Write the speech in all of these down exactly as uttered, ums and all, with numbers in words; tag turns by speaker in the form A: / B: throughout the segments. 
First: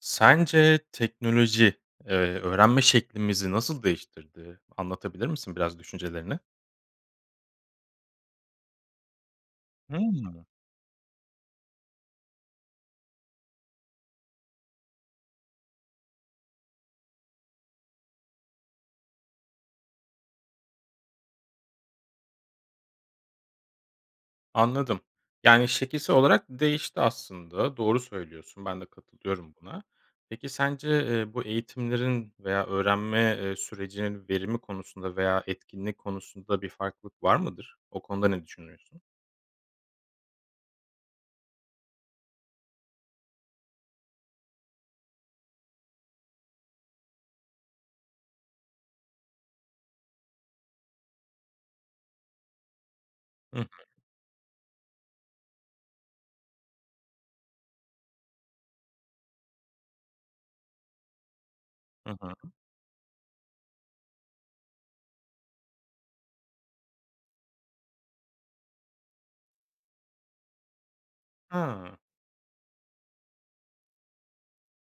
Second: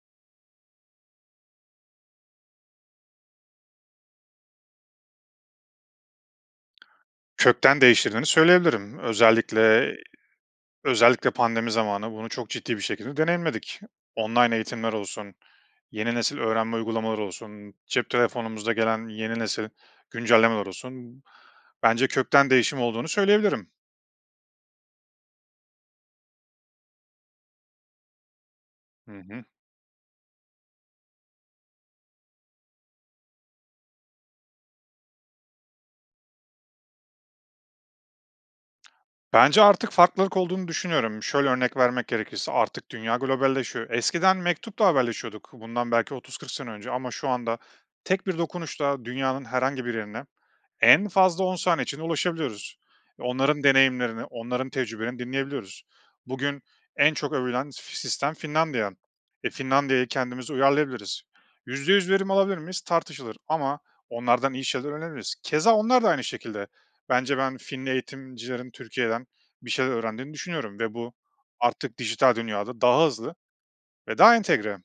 A: Sence teknoloji, eee, öğrenme şeklimizi nasıl değiştirdi, anlatabilir misin biraz düşüncelerini?
B: Kökten değiştirdiğini söyleyebilirim. Özellikle
A: Hımm.
B: özellikle pandemi zamanı bunu çok ciddi bir şekilde deneyimledik. Online eğitimler olsun, yeni nesil öğrenme uygulamaları olsun, cep telefonumuza gelen yeni nesil güncellemeler olsun. Bence kökten değişim olduğunu söyleyebilirim.
A: Anladım. Yani, şekilsel olarak değişti aslında, doğru söylüyorsun, ben de
B: Hı hı.
A: katılıyorum buna. Peki sence, eee, bu eğitimlerin veya öğrenme, eee, sürecinin verimi konusunda veya etkinliği konusunda bir farklılık var mıdır? O konuda ne düşünüyorsun?
B: Bence artık farklılık olduğunu düşünüyorum. Şöyle örnek vermek gerekirse: Artık dünya globalleşiyor, eskiden mektupla haberleşiyorduk bundan belki otuz kırk sene önce ama şu anda tek bir dokunuşla dünyanın herhangi bir yerine en fazla on saniye içinde ulaşabiliyoruz.
A: Hı
B: Onların
A: hı.
B: deneyimlerini, onların tecrübelerini dinleyebiliyoruz. Bugün en çok övülen f sistem Finlandiya. E, Finlandiya'ya kendimize uyarlayabiliriz. yüzde yüz
A: Hı
B: verim
A: hı.
B: alabilir miyiz? Tartışılır ama onlardan iyi şeyler öğrenebiliriz. Keza onlar da aynı şekilde. Bence ben Finli eğitimcilerin Türkiye'den bir şeyler öğrendiğini düşünüyorum ve bu
A: Ha.
B: artık dijital dünyada daha hızlı ve daha entegre.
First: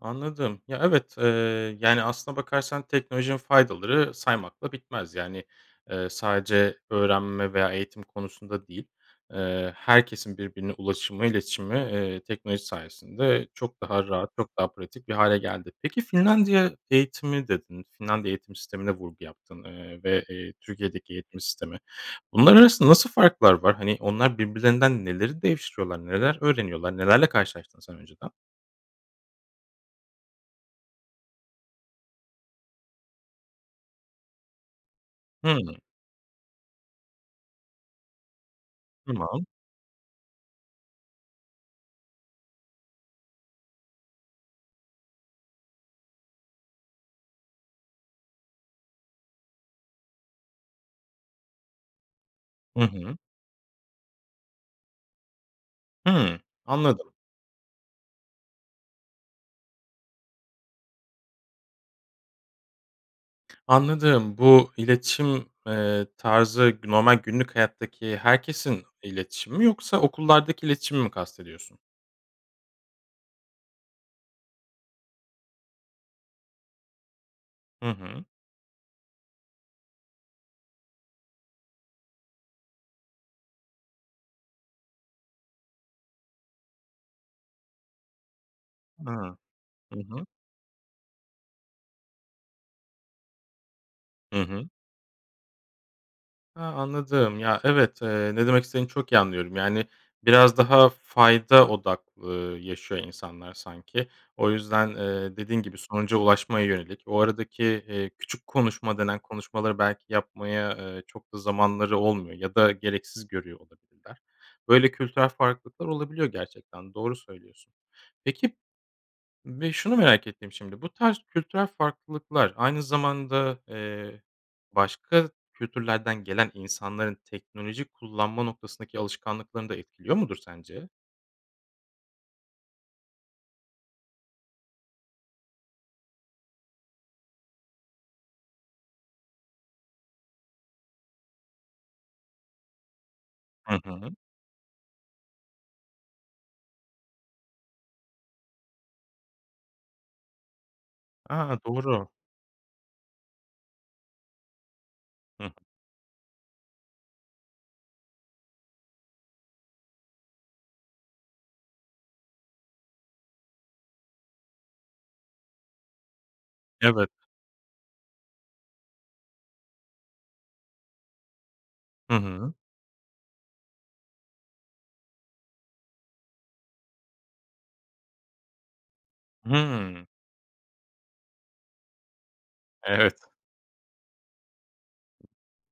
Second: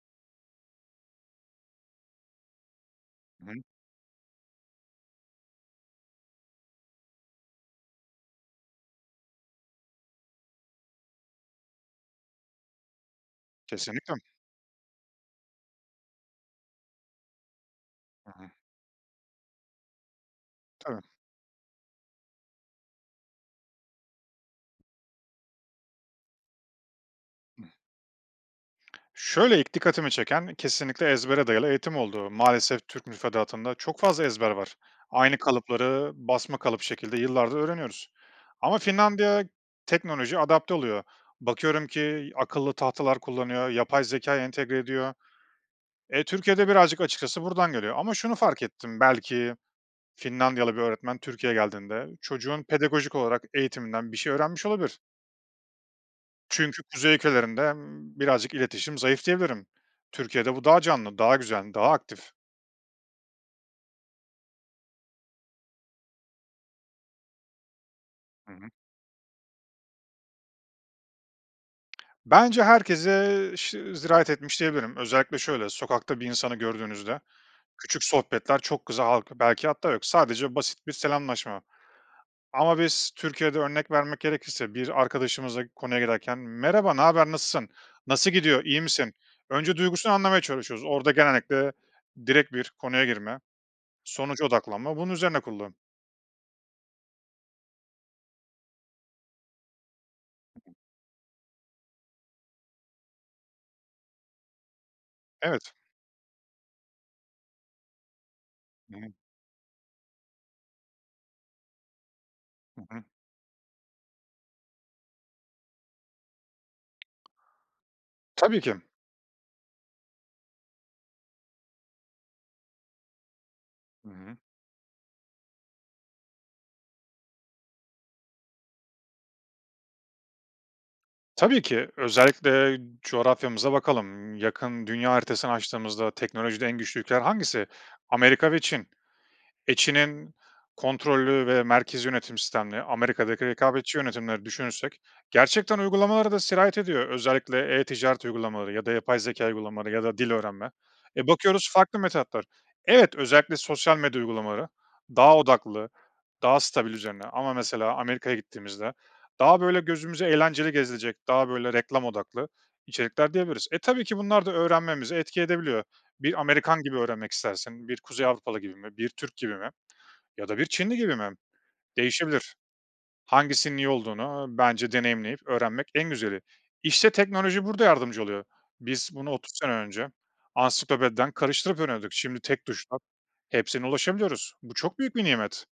A: Anladım. Ya evet, eee, yani aslına bakarsan teknolojinin
B: [unintelligible]
A: faydaları saymakla bitmez. Yani, eee, sadece öğrenme veya eğitim konusunda değil, eee, herkesin birbirine ulaşımı, iletişimi, eee, teknoloji sayesinde çok daha
B: Kesinlikle.
A: rahat, çok daha pratik bir hâle geldi. Peki Finlandiya eğitimi dedin,
B: Hı
A: Finlandiya
B: hı.
A: eğitim sistemine vurgu yaptın, eee, ve, eee,
B: Tabii.
A: Türkiye'deki eğitim sistemi. Bunlar arasında nasıl farklar var? Hani onlar birbirlerinden neleri değiştiriyorlar, neler öğreniyorlar, nelerle karşılaştın sen önceden?
B: Şöyle ilk dikkatimi çeken kesinlikle ezbere dayalı eğitim oldu. Maalesef Türk müfredatında çok fazla ezber var. Aynı
A: Hımm.
B: kalıpları basma kalıp şekilde yıllardır öğreniyoruz ama
A: Tamam.
B: Finlandiya teknolojiye adapte oluyor. Bakıyorum ki akıllı tahtalar kullanıyor, yapay zekâ entegre ediyor. Eee, Türkiye'de birazcık açıkçası buradan geliyor ama şunu fark ettim belki Finlandiyalı bir öğretmen Türkiye geldiğinde çocuğun
A: Hı
B: pedagojik
A: hı.
B: olarak eğitiminden bir şey öğrenmiş olabilir.
A: Hımm,
B: Çünkü
A: anladım.
B: kuzey ülkelerinde, emm, birazcık iletişim zayıf diyebilirim. Türkiye'de bu daha canlı, daha güzel, daha aktif.
A: Anladım. Bu iletişim, eee, tarzı g normal günlük hayattaki
B: Hı hı.
A: herkesin iletişimi mi yoksa okullardaki iletişimi mi kastediyorsun?
B: Bence herkese şı zirayet etmiş diyebilirim. Özellikle şöyle: Sokakta bir insanı gördüğünüzde,
A: Hı
B: küçük
A: hı.
B: sohbetler çok [unintelligible] halk belki hatta yok, sadece basit bir selamlaşma. Ama biz Türkiye'de, örnek vermek gerekirse, bir arkadaşımızla konuya girerken, "Merhaba, ne haber, nasılsın, nasıl gidiyor, iyi
A: A.
B: misin?" Önce
A: Hı
B: duygusunu
A: hı.
B: anlamaya çalışıyoruz. Orada genellikle direkt bir konuya girme,
A: Hı
B: sonuca
A: hı.
B: odaklanma, bunun üzerine kurulu.
A: Ha, anladım ya, evet, eee, ne demek istediğini çok iyi anlıyorum. Yani, biraz
B: Hı hı.
A: daha fayda odak, ııı, yaşıyor insanlar sanki. O yüzden, eee, dediğin
B: Evet.
A: gibi sonuca ulaşmaya yönelik o aradaki, eee, küçük konuşma
B: Hı hı.
A: denen konuşmaları belki yapmaya, eee, çok da zamanları olmuyor ya da
B: Hı hı.
A: gereksiz görüyor olabilirler. Böyle kültürel farklılıklar olabiliyor, gerçekten doğru söylüyorsun. Peki
B: Tabii ki.
A: ve şunu merak ettim, şimdi bu tarz kültürel farklılıklar aynı zamanda,
B: Hı
A: eee,
B: hı.
A: başka kültürlerden gelen insanların teknoloji kullanma noktasındaki alışkanlıklarını da etkiliyor mudur sence?
B: Tabii ki. Özellikle coğrafyamıza bakalım. Yakın, dünya haritasını açtığımızda teknolojide en güçlü ülkeler hangisi? Amerika ve Çin. E, Çin'in kontrollü ve merkezî yönetim sistemli, Amerika'daki
A: Hı
B: rekabetçi
A: hı.
B: yönetimleri düşünürsek gerçekten uygulamalara da sirayet ediyor. Özellikle e-ticaret uygulamaları ya da yapay zekâ uygulamaları ya da dil öğrenme. E,
A: A!
B: bakıyoruz farklı
A: Doğru.
B: metotlar. Evet, özellikle sosyal medya uygulamaları daha
A: Hıı.
B: odaklı, daha stabil üzerine ama mesela Amerika'ya gittiğimizde daha böyle gözümüze eğlenceli gezilecek, daha böyle reklam odaklı içerikler diyebiliriz. E, tabii ki bunlar da öğrenmemize etki edebiliyor. Bir Amerikan gibi
A: Evet.
B: öğrenmek istersin, bir Kuzey Avrupalı gibi mi, bir Türk gibi mi ya da bir Çinli gibi mi?
A: Hı hı.
B: Değişebilir. Hangisinin iyi olduğunu bence deneyimleyip öğrenmek en güzeli. İşte teknoloji burada yardımcı oluyor. Biz bunu otuz sene
A: Hımm.
B: önce ansiklopediden karıştırıp öğreniyorduk. Şimdi tek tuşla
A: Evet.
B: hepsine ulaşabiliyoruz. Bu çok büyük bir nimet.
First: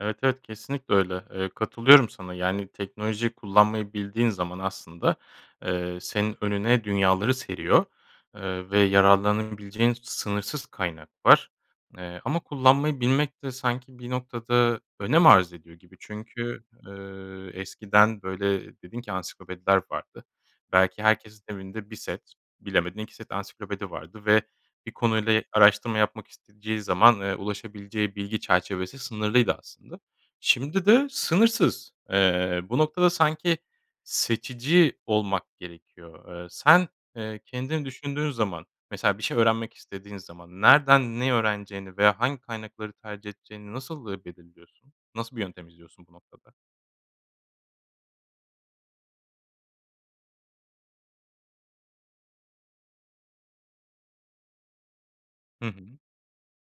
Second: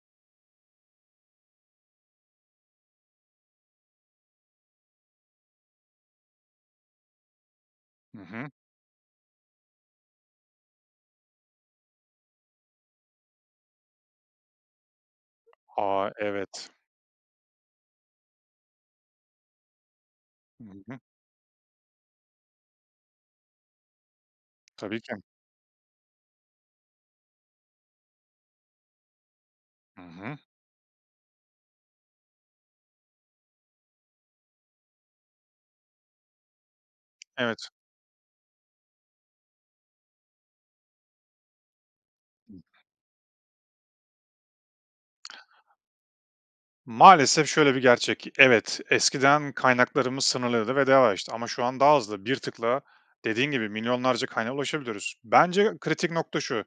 A: Evet, evet, kesinlikle öyle. Eee, katılıyorum sana. Yani, teknolojiyi kullanmayı bildiğin zaman aslında, eee, senin önüne dünyaları seriyor,
B: Hı hı.
A: eee, ve yararlanabileceğin sınırsız kaynak var, eee, ama kullanmayı bilmek de sanki bir noktada önem arz ediyor gibi.
B: A!
A: Çünkü,
B: Evet.
A: eee, eskiden, böyle, dedin ki ansiklopediler vardı.
B: Hı hı.
A: Belki herkesin evinde bir set, bilemedin iki set ansiklopedi vardı ve bir
B: Tabii ki.
A: konuyla araştırma yapmak isteyeceği zaman, eee, ulaşabileceği bilgi çerçevesi sınırlıydı aslında.
B: Hı hı.
A: Şimdi de sınırsız. Eee, bu noktada sanki seçici olmak gerekiyor. Eee, sen, eee,
B: Evet.
A: kendini düşündüğün zaman, mesela bir şey öğrenmek istediğin zaman, nereden ne öğreneceğini veya hangi kaynakları tercih edeceğini nasıl, eee, belirliyorsun? Nasıl bir yöntem izliyorsun bu noktada?
B: Maalesef şöyle bir gerçek: Evet, eskiden kaynaklarımız sınırlıydı ve daha yavaştı. Ama şu an daha hızlı. Bir tıkla, dediğin gibi milyonlarca kaynağa ulaşabiliyoruz.
A: Hı
B: Bence
A: hı.
B: kritik nokta şu,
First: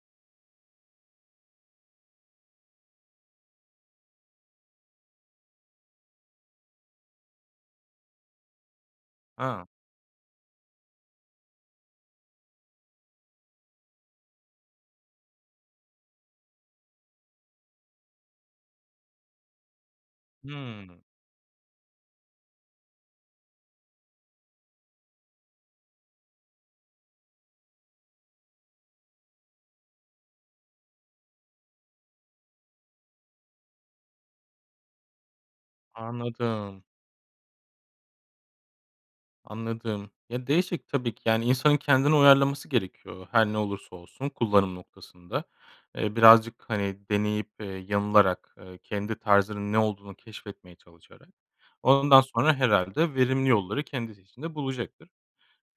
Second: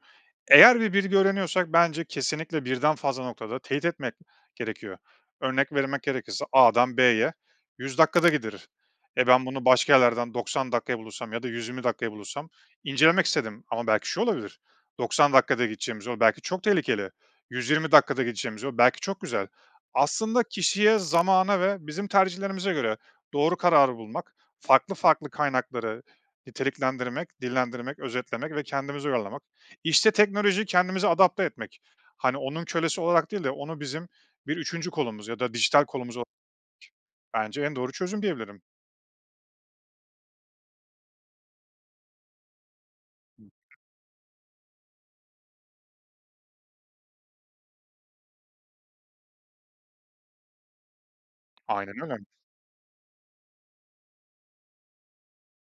B: eğer bir bilgi öğreniyorsak bence kesinlikle birden fazla noktada teyit etmek gerekiyor. Örnek vermek gerekirse A'dan B'ye yüz dakikada gidilir. E, ben bunu
A: A!
B: başka yerlerden doksan dakikaya bulursam ya da yüz yirmi dakikaya bulursam incelemek istedim. Ama belki şu olabilir, doksan dakikada gideceğimiz yol belki çok tehlikeli, yüz yirmi dakikada gideceğimiz yol belki çok güzel. Aslında kişiye,
A: Hıı.
B: zamana ve bizim tercihlerimize göre doğru kararı bulmak, farklı farklı kaynakları niteliklendirmek, dillendirmek, özetlemek ve kendimize uyarlamak. İşte, teknolojiyi kendimize adapte etmek. Hani, onun kölesi olarak değil de onu bizim bir üçüncü kolumuz ya da dijital kolumuz ol
A: Anladım.
B: Bence en doğru çözüm diyebilirim.
A: Anladım. Ya, değişik. Tabii ki, yani, insanın kendini uyarlaması gerekiyor, her ne
B: [unintelligible]
A: olursa olsun kullanım noktasında, eee, birazcık, hani, deneyip, eee, yanılarak, eee, kendi tarzının ne olduğunu keşfetmeye çalışarak.
B: Aynen
A: Ondan
B: öyle.
A: sonra herhâlde verimli yolları kendisi için de bulacaktır.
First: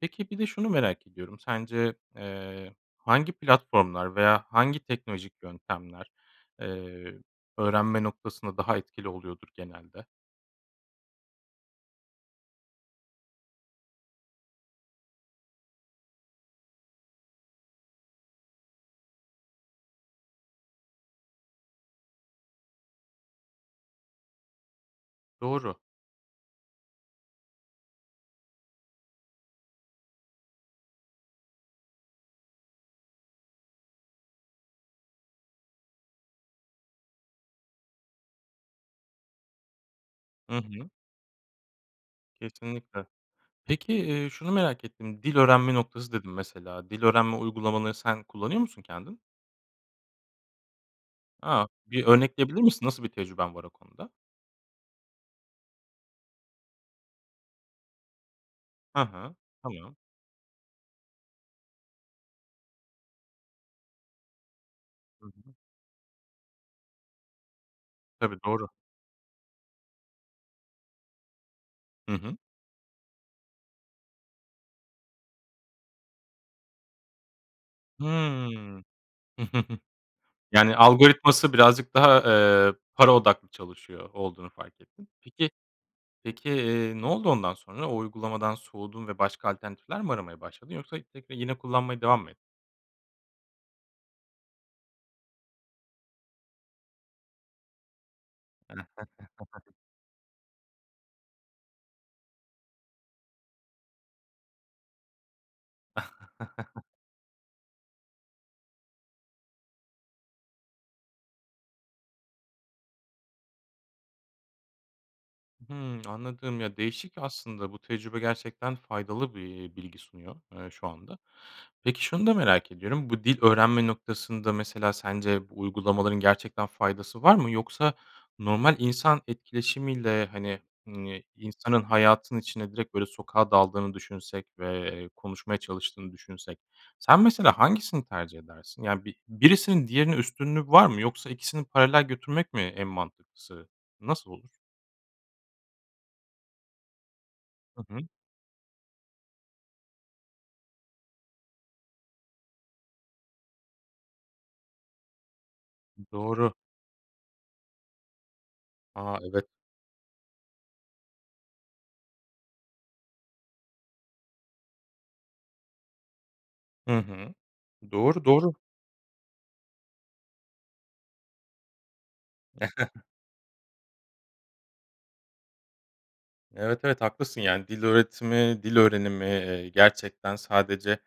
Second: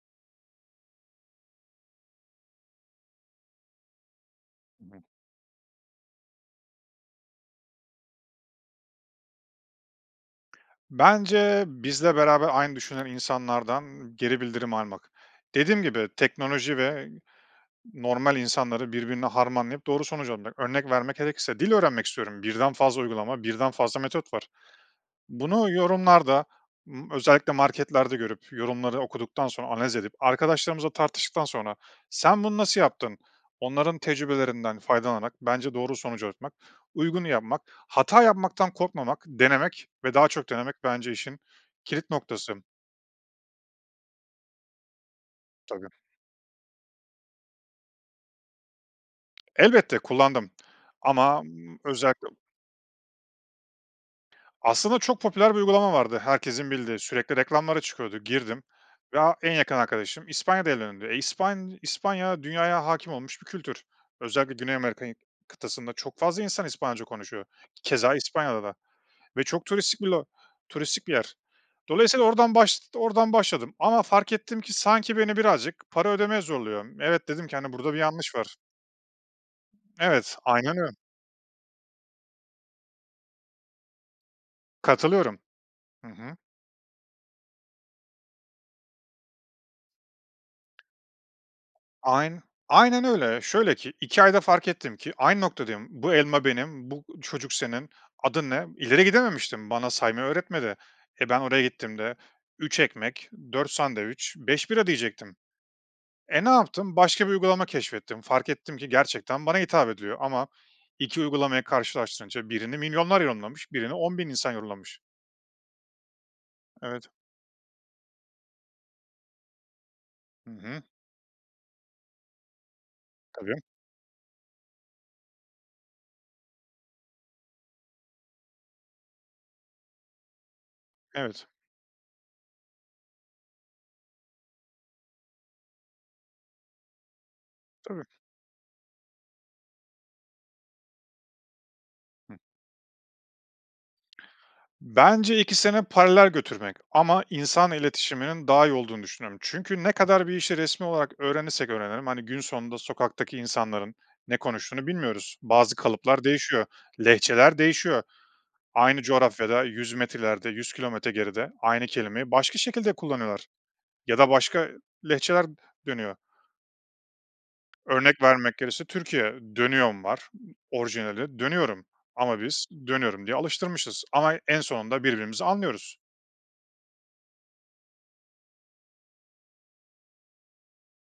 A: Peki, bir de şunu merak ediyorum, sence, eee, hangi platformlar veya hangi
B: Hı hı.
A: teknolojik yöntemler, eee, öğrenme noktasında daha etkili oluyordur genelde?
B: Bence bizle beraber aynı düşünen insanlardan geri bildirim almak. Dediğim gibi teknoloji ve normal insanları birbirine harmanlayıp doğru sonucu. [unintelligible] Örnek vermek gerekirse dil öğrenmek istiyorum, birden fazla uygulama, birden fazla metot var. Bunu
A: Doğru.
B: yorumlarda, ımm, özellikle marketlerde görüp yorumları okuduktan sonra analiz edip arkadaşlarımızla tartıştıktan sonra, "Sen bunu nasıl yaptın?" Onların tecrübelerinden faydalanarak bence doğru sonuca ulaşmak, uygunu yapmak, hata yapmaktan korkmamak, denemek ve daha çok
A: Hı
B: denemek
A: hı.
B: bence işin kilit noktası.
A: Kesinlikle. Peki, eee, şunu merak ettim, "dil öğrenme
B: Tabii.
A: noktası" dedin mesela. Dil öğrenme uygulamalarını sen kullanıyor musun kendin?
B: Elbette, kullandım. Ama
A: A! Bir
B: özellikle
A: örnekleyebilir misin, nasıl bir tecrüben var o konuda?
B: Aslında çok popüler bir uygulama vardı herkesin bildiği, sürekli reklamları çıkıyordu. Girdim
A: Ha
B: ve
A: ha,
B: a en yakın
A: tamam.
B: arkadaşım İspanya'da evlendi. E, İspan İspanya dünyaya hâkim olmuş bir kültür. Özellikle Güney Amerika'yı
A: Hı hı.
B: kıtasında çok fazla insan İspanyolca konuşuyor. Keza
A: Tabii,
B: İspanya'da
A: doğru.
B: da. Ve çok turistik bir lo turistik bir yer.
A: Hı
B: Dolayısıyla
A: hı.
B: oradan başt oradan başladım ama fark ettim ki sanki beni birazcık para ödemeye zorluyor. "Evet," dedim ki, hani, "burada bir yanlış var."
A: Hımm.
B: Evet,
A: Yani,
B: aynen o.
A: algoritması birazcık daha, eee, para odaklı çalışıyor olduğunu fark ettin.
B: Katılıyorum.
A: Peki
B: Hı hı.
A: peki, eee, ne oldu ondan sonra? O uygulamadan soğudun ve başka alternatifler mi aramaya başladın yoksa tekrar yine kullanmaya devam mı ettin?
B: Ayn aynen öyle. Şöyle ki iki ayda fark ettim ki aynı noktadayım. "Bu elma benim, bu çocuk senin, adın ne?" İleri gidememiştim. Bana saymayı öğretmedi. E, ben oraya gittiğimde, "üç ekmek, dört sandviç, beş bira" diyecektim. E, ne yaptım? Başka bir uygulama keşfettim, fark ettim ki gerçekten bana hitap ediyor. Ama iki uygulamayı karşılaştırınca birini milyonlar yorumlamış, birini on bin insan yorumlamış.
A: Hıı, anladım. Ya,
B: Evet.
A: değişik aslında. Bu tecrübe gerçekten faydalı bir bilgi sunuyor,
B: Hı
A: eee,
B: hı.
A: şu anda. Peki, şunu da merak ediyorum, bu dil
B: Tabii.
A: öğrenme noktasında mesela sence bu uygulamaların gerçekten faydası var mı? Yoksa normal insan etkileşimiyle, hani, iii,
B: Evet.
A: insanın hayatın içine, direkt, böyle, sokağa daldığını düşünsek ve, eee, konuşmaya çalıştığını düşünsek sen mesela
B: Tabii.
A: hangisini tercih edersin? Yani, bi birisinin diğerine üstünlüğü var mı? Yoksa ikisini paralel
B: Hı.
A: götürmek mi en mantıklısı, nasıl olur?
B: Bence ikisini paralel götürmek. Ama insan
A: Hı hı.
B: iletişiminin daha iyi olduğunu düşünüyorum. Çünkü ne kadar bir işi resmî olarak öğrenirsek öğrenelim, hani, gün sonunda sokaktaki insanların ne konuştuğunu bilmiyoruz. Bazı kalıplar
A: Doğru.
B: değişiyor, lehçeler değişiyor. Aynı
A: A! Evet.
B: coğrafyada yüz metre ileride, yüz kilometre geride aynı kelimeyi başka şekilde kullanıyorlar ya da başka lehçeler dönüyor.
A: Hı hı.
B: Örnek
A: Doğru, doğru.
B: vermek gerekirse Türkiye, "dönüyom" var, orijinali "dönüyorum" ama biz "dönüyorum" diye alıştırmışız ama en sonunda birbirimizi anlıyoruz.
A: Evet, evet, haklısın. Yani, dil öğretimi, dil öğrenimi, eee, gerçekten sadece,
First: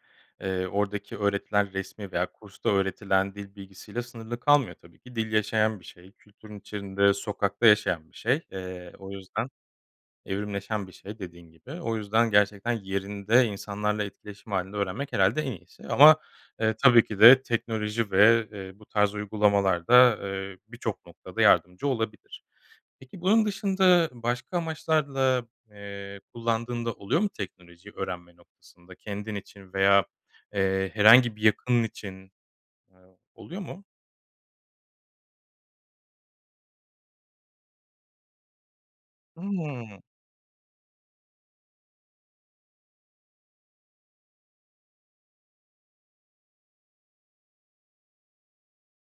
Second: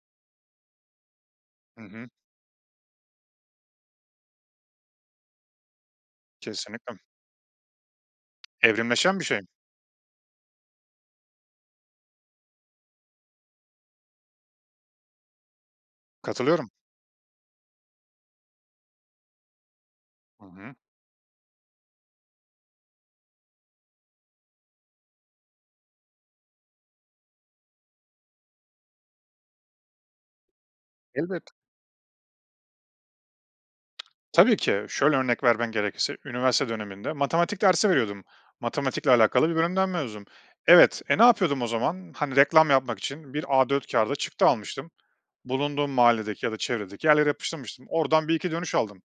A: eee, oradaki öğretilen
B: Hı hı.
A: resmî veya kursta öğretilen dil bilgisiyle sınırlı kalmıyor tabii ki dil yaşayan bir şey, kültürün
B: Kesinlikle.
A: içinde, sokakta yaşayan bir şey. Eee, o
B: Evrimleşen bir şey.
A: yüzden evrimleşen bir şey dediğin gibi. O yüzden gerçekten yerinde, insanlarla etkileşim hâlinde öğrenmek herhâlde en iyisi. Ama,
B: Katılıyorum.
A: eee, tabii ki de teknoloji ve, eee, bu tarz uygulamalar da,
B: Hı
A: eee,
B: hı.
A: birçok noktada yardımcı olabilir. Peki, bunun dışında başka amaçlarla, eee, kullandığın da oluyor mu teknolojiyi öğrenme noktasında? Kendin için veya, eee, herhangi bir
B: Elbet
A: yakının için, eee, oluyor mu?
B: Tabii ki. Şöyle örnek vermem gerekirse üniversite döneminde matematik dersi veriyordum, matematikle alakalı bir bölümden
A: Hıı.
B: mezunum. Evet. E, ne yapıyordum o zaman? Hani, reklam yapmak için bir A4 kağıda çıktı almıştım, bulunduğum mahalledeki ya da çevredeki yerlere yapıştırmıştım. Oradan bir iki dönüş aldım.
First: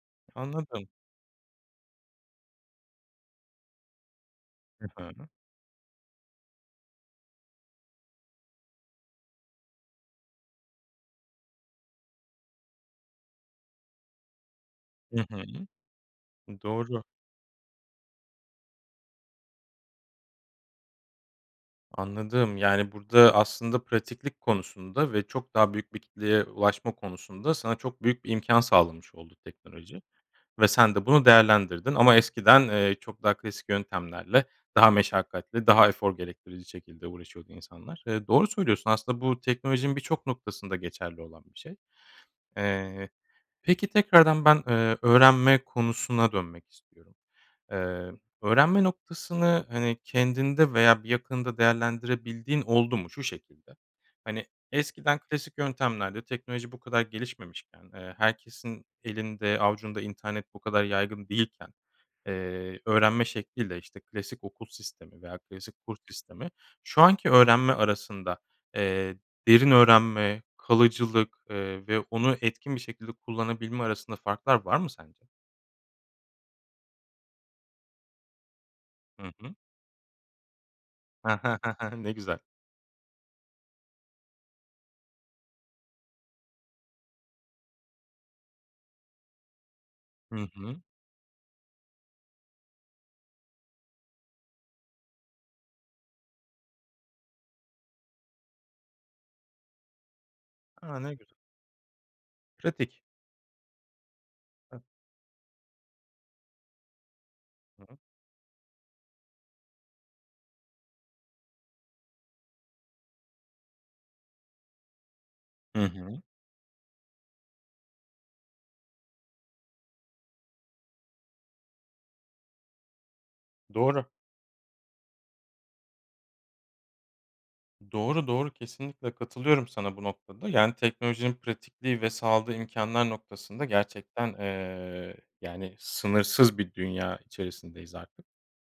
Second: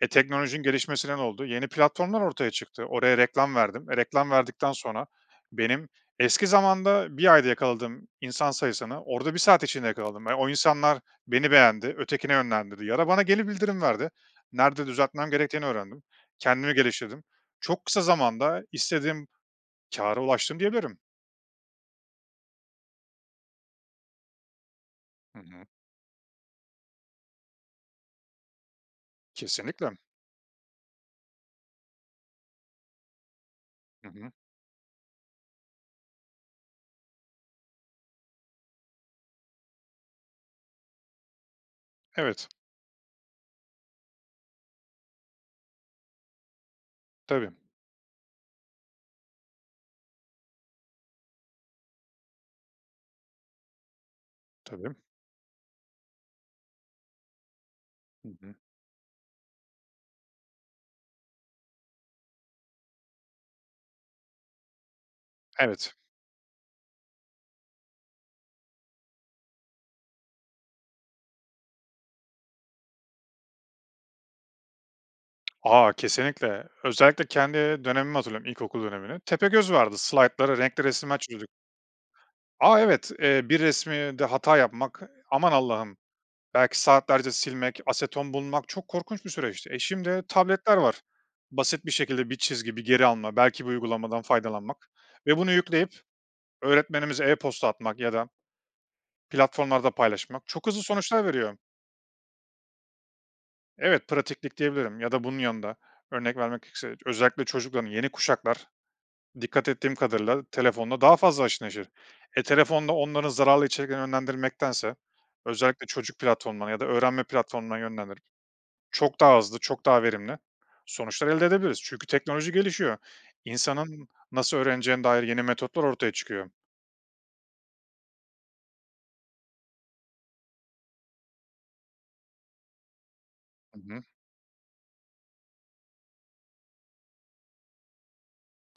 B: E, teknolojinin
A: Anladım.
B: gelişmesiyle ne oldu? Yeni platformlar ortaya çıktı, oraya reklam verdim. E, reklam verdikten
A: Hı
B: sonra
A: hı.
B: benim eski zamanda bir ayda yakaladığım insan sayısını orada bir saat içinde yakaladım. E, o insanlar beni beğendi, ötekine yönlendirdi ya da bana geri bildirim verdi, nerede
A: Hı
B: düzeltmem
A: hı.
B: gerektiğini öğrendim,
A: Hı,
B: kendimi
A: doğru.
B: geliştirdim. Çok kısa zamanda istediğim kâra ulaştım, diyebilirim.
A: Anladım. Yani, burada aslında pratiklik konusunda ve
B: Hı
A: çok
B: hı.
A: daha büyük bir kitleye ulaşma konusunda sana çok büyük bir imkân sağlamış oldu
B: Keslinlikle.
A: teknoloji ve sen de bunu değerlendirdin ama eskiden, eee, çok daha klasik
B: Hı hı.
A: yöntemlerle daha meşakkatli, daha efor gerektirici şekilde uğraşıyordu insanlar. Eee, doğru söylüyorsun, aslında bu teknolojinin birçok noktasında geçerli olan bir şey.
B: Evet.
A: Eee, peki tekrardan ben, eee, öğrenme konusuna dönmek istiyorum.
B: Tabii.
A: Eee, öğrenme noktasını, hani, kendinde veya bir yakınında değerlendirebildiğin oldu mu? Şu şekilde, hani,
B: Tabii.
A: eskiden klasik yöntemlerle teknoloji bu kadar gelişmemişken, eee,
B: Hı hı.
A: herkesin elinde avucunda internet bu kadar yaygın değilken, eee, öğrenme şekliyle, işte, klasik okul sistemi veya klasik
B: Evet.
A: kurs sistemi şu anki öğrenme arasında, eee, derin öğrenme, kalıcılık, eee, ve onu etkin bir şekilde kullanabilme arasında farklar var mı sence?
B: A! Kesinlikle. Özellikle kendi dönemimi hatırlıyorum, ilkokul dönemini.
A: Hı hı.
B: Tepegöz vardı, slaytlara renkli resimler çiziyorduk.
A: Ne güzel.
B: A! Evet, eee, bir resmide hata yapmak, aman Allah'ım belki saatlerce silmek, aseton bulmak çok korkunç bir süreçti. E, şimdi
A: Hı
B: tabletler
A: hı.
B: var. Basit bir şekilde bir çizgi, bir geri alma, belki bir uygulamadan faydalanmak ve bunu yükleyip öğretmenimize e-posta atmak ya da platformlarda paylaşmak çok hızlı
A: A! Ne
B: sonuçlar
A: güzel.
B: veriyor.
A: Pratik.
B: Evet, pratiklik
A: [unintelligible]
B: diyebilirim ya da bunun yanında örnek vermek gerekirse, özellikle
A: Hı
B: çocukların
A: hı.
B: yeni kuşaklar dikkat ettiğim kadarıyla telefonla daha fazla haşır neşir. E, telefonla onları zararlı içeriklere yönlendirmektense
A: Hı
B: özellikle çocuk
A: hı.
B: platformuna ya da öğrenme platformuna yönlendirerek çok daha hızlı, çok daha verimli sonuçlar elde edebiliriz. Çünkü teknoloji gelişiyor.
A: Doğru.
B: İnsanın nasıl öğreneceğine dair yeni metotlar ortaya çıkıyor.
A: Doğru, doğru, kesinlikle katılıyorum sana bu noktada. Yani, teknolojinin pratikliği ve sağladığı imkânlar noktasında
B: I hı.
A: gerçekten, eee, yani, sınırsız bir dünya içerisindeyiz artık.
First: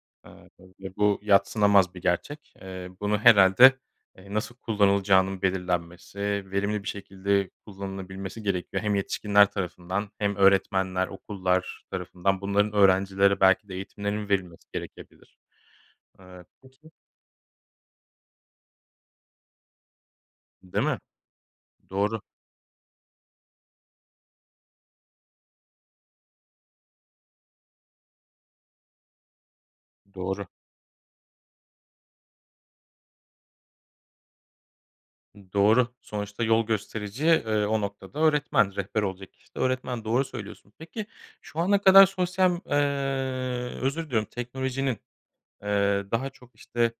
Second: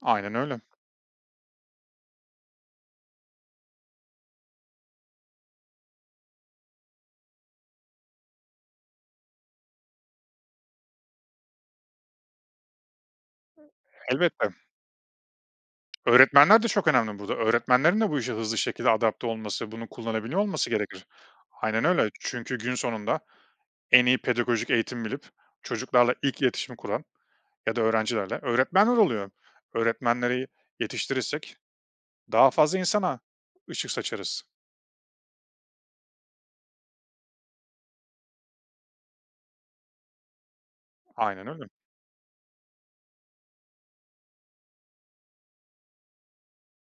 B: Aynen
A: Eee,
B: öyle.
A: tabii ve bu yadsınamaz bir gerçek. Eee, bunu herhâlde, eee, nasıl kullanılacağının belirlenmesi, verimli bir şekilde kullanılabilmesi gerekiyor hem yetişkinler tarafından hem öğretmenler, okullar tarafından. Bunların öğrencilere belki de eğitimlerinin
B: Elbette.
A: verilmesi gerekebilir. Eee,
B: Öğretmenler de çok
A: peki
B: önemli burada. Öğretmenlerin de bu işe hızlı şekilde adapte olması, bunu kullanabiliyor olması
A: Değil mi?
B: gerekir. Aynen öyle.
A: Doğru.
B: Çünkü günün sonunda en iyi pedagojik eğitimi bilip çocuklarla ilk iletişimi kuran ya da öğrencilerle, öğretmenler oluyor.
A: Doğru.
B: Öğretmenleri yetiştirirsek daha fazla insana ışık saçarız.
A: I doğru, sonuçta yol gösterici, eee, o noktada öğretmen, rehber olacak kişi de öğretmen, doğru söylüyorsun. Peki,
B: Aynen
A: şu
B: öyle.
A: ana kadar sosyal ııı, özür diliyorum, teknolojinin, eee, daha çok, işte,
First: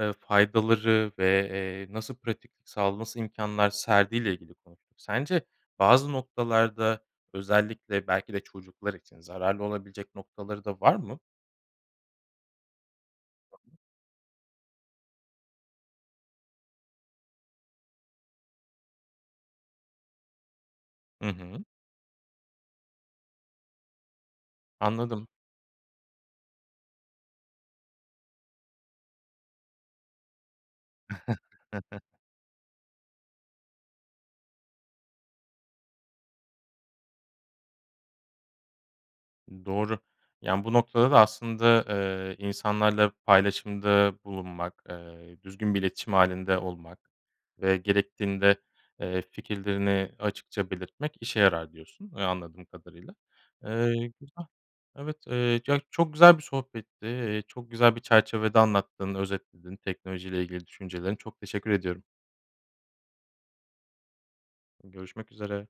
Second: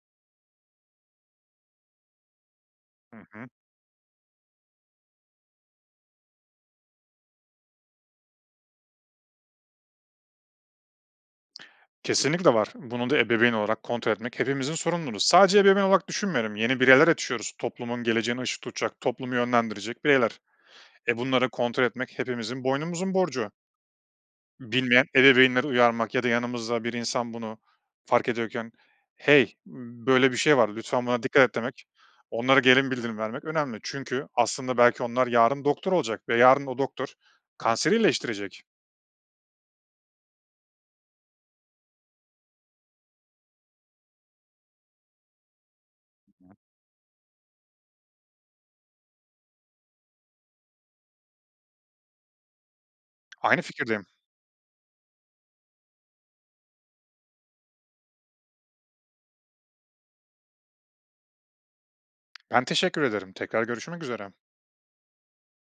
A: eee, faydaları ve, eee, nasıl pratik sağla
B: Hı
A: nasıl
B: hı.
A: imkânlar serdiğiyle ilgili konuştuk. Sence bazı noktalarda özellikle belki de çocuklar için zararlı olabilecek noktaları da var mı?
B: Kesinlikle var. Bunu da ebeveyn olarak kontrol etmek hepimizin sorumluluğu. Sadece ebeveyn olarak düşünmüyorum, yeni bireyler açıyoruz, toplumun geleceğine ışık tutacak, toplumu yönlendirecek bireyler. E,
A: Hı
B: bunları
A: hı.
B: kontrol etmek hepimizin boynumuzun borcu. Bilmeyen
A: Anladım.
B: ebeveynleri uyarmak ya da yanımızda bir insan bunu fark ediyorken "Hey, böyle bir şey var, lütfen buna dikkat et." demek, onlara gelin bildirim vermek önemli çünkü aslında belki onlar yarın doktor olacak ve yarın o doktor kanseri iyileştirecek.
A: I doğru. Yani, bu noktada da aslında, eee, insanlarla paylaşımda bulunmak, eee, düzgün bir iletişim hâlinde olmak ve gerektiğinde, eee, fikirlerini açıkça belirtmek işe yarar diyorsun, eee, anladığım kadarıyla.
B: Aynı fikirdeyim.
A: Eee, güzel, evet, eee, ya çok güzel bir sohbetti, eee, çok güzel bir çerçevede anlattın, özetledin teknoloji ile ilgili düşüncelerini. Çok teşekkür ediyorum.
B: Ben teşekkür ederim, tekrar görüşmek üzere.
A: Görüşmek üzere.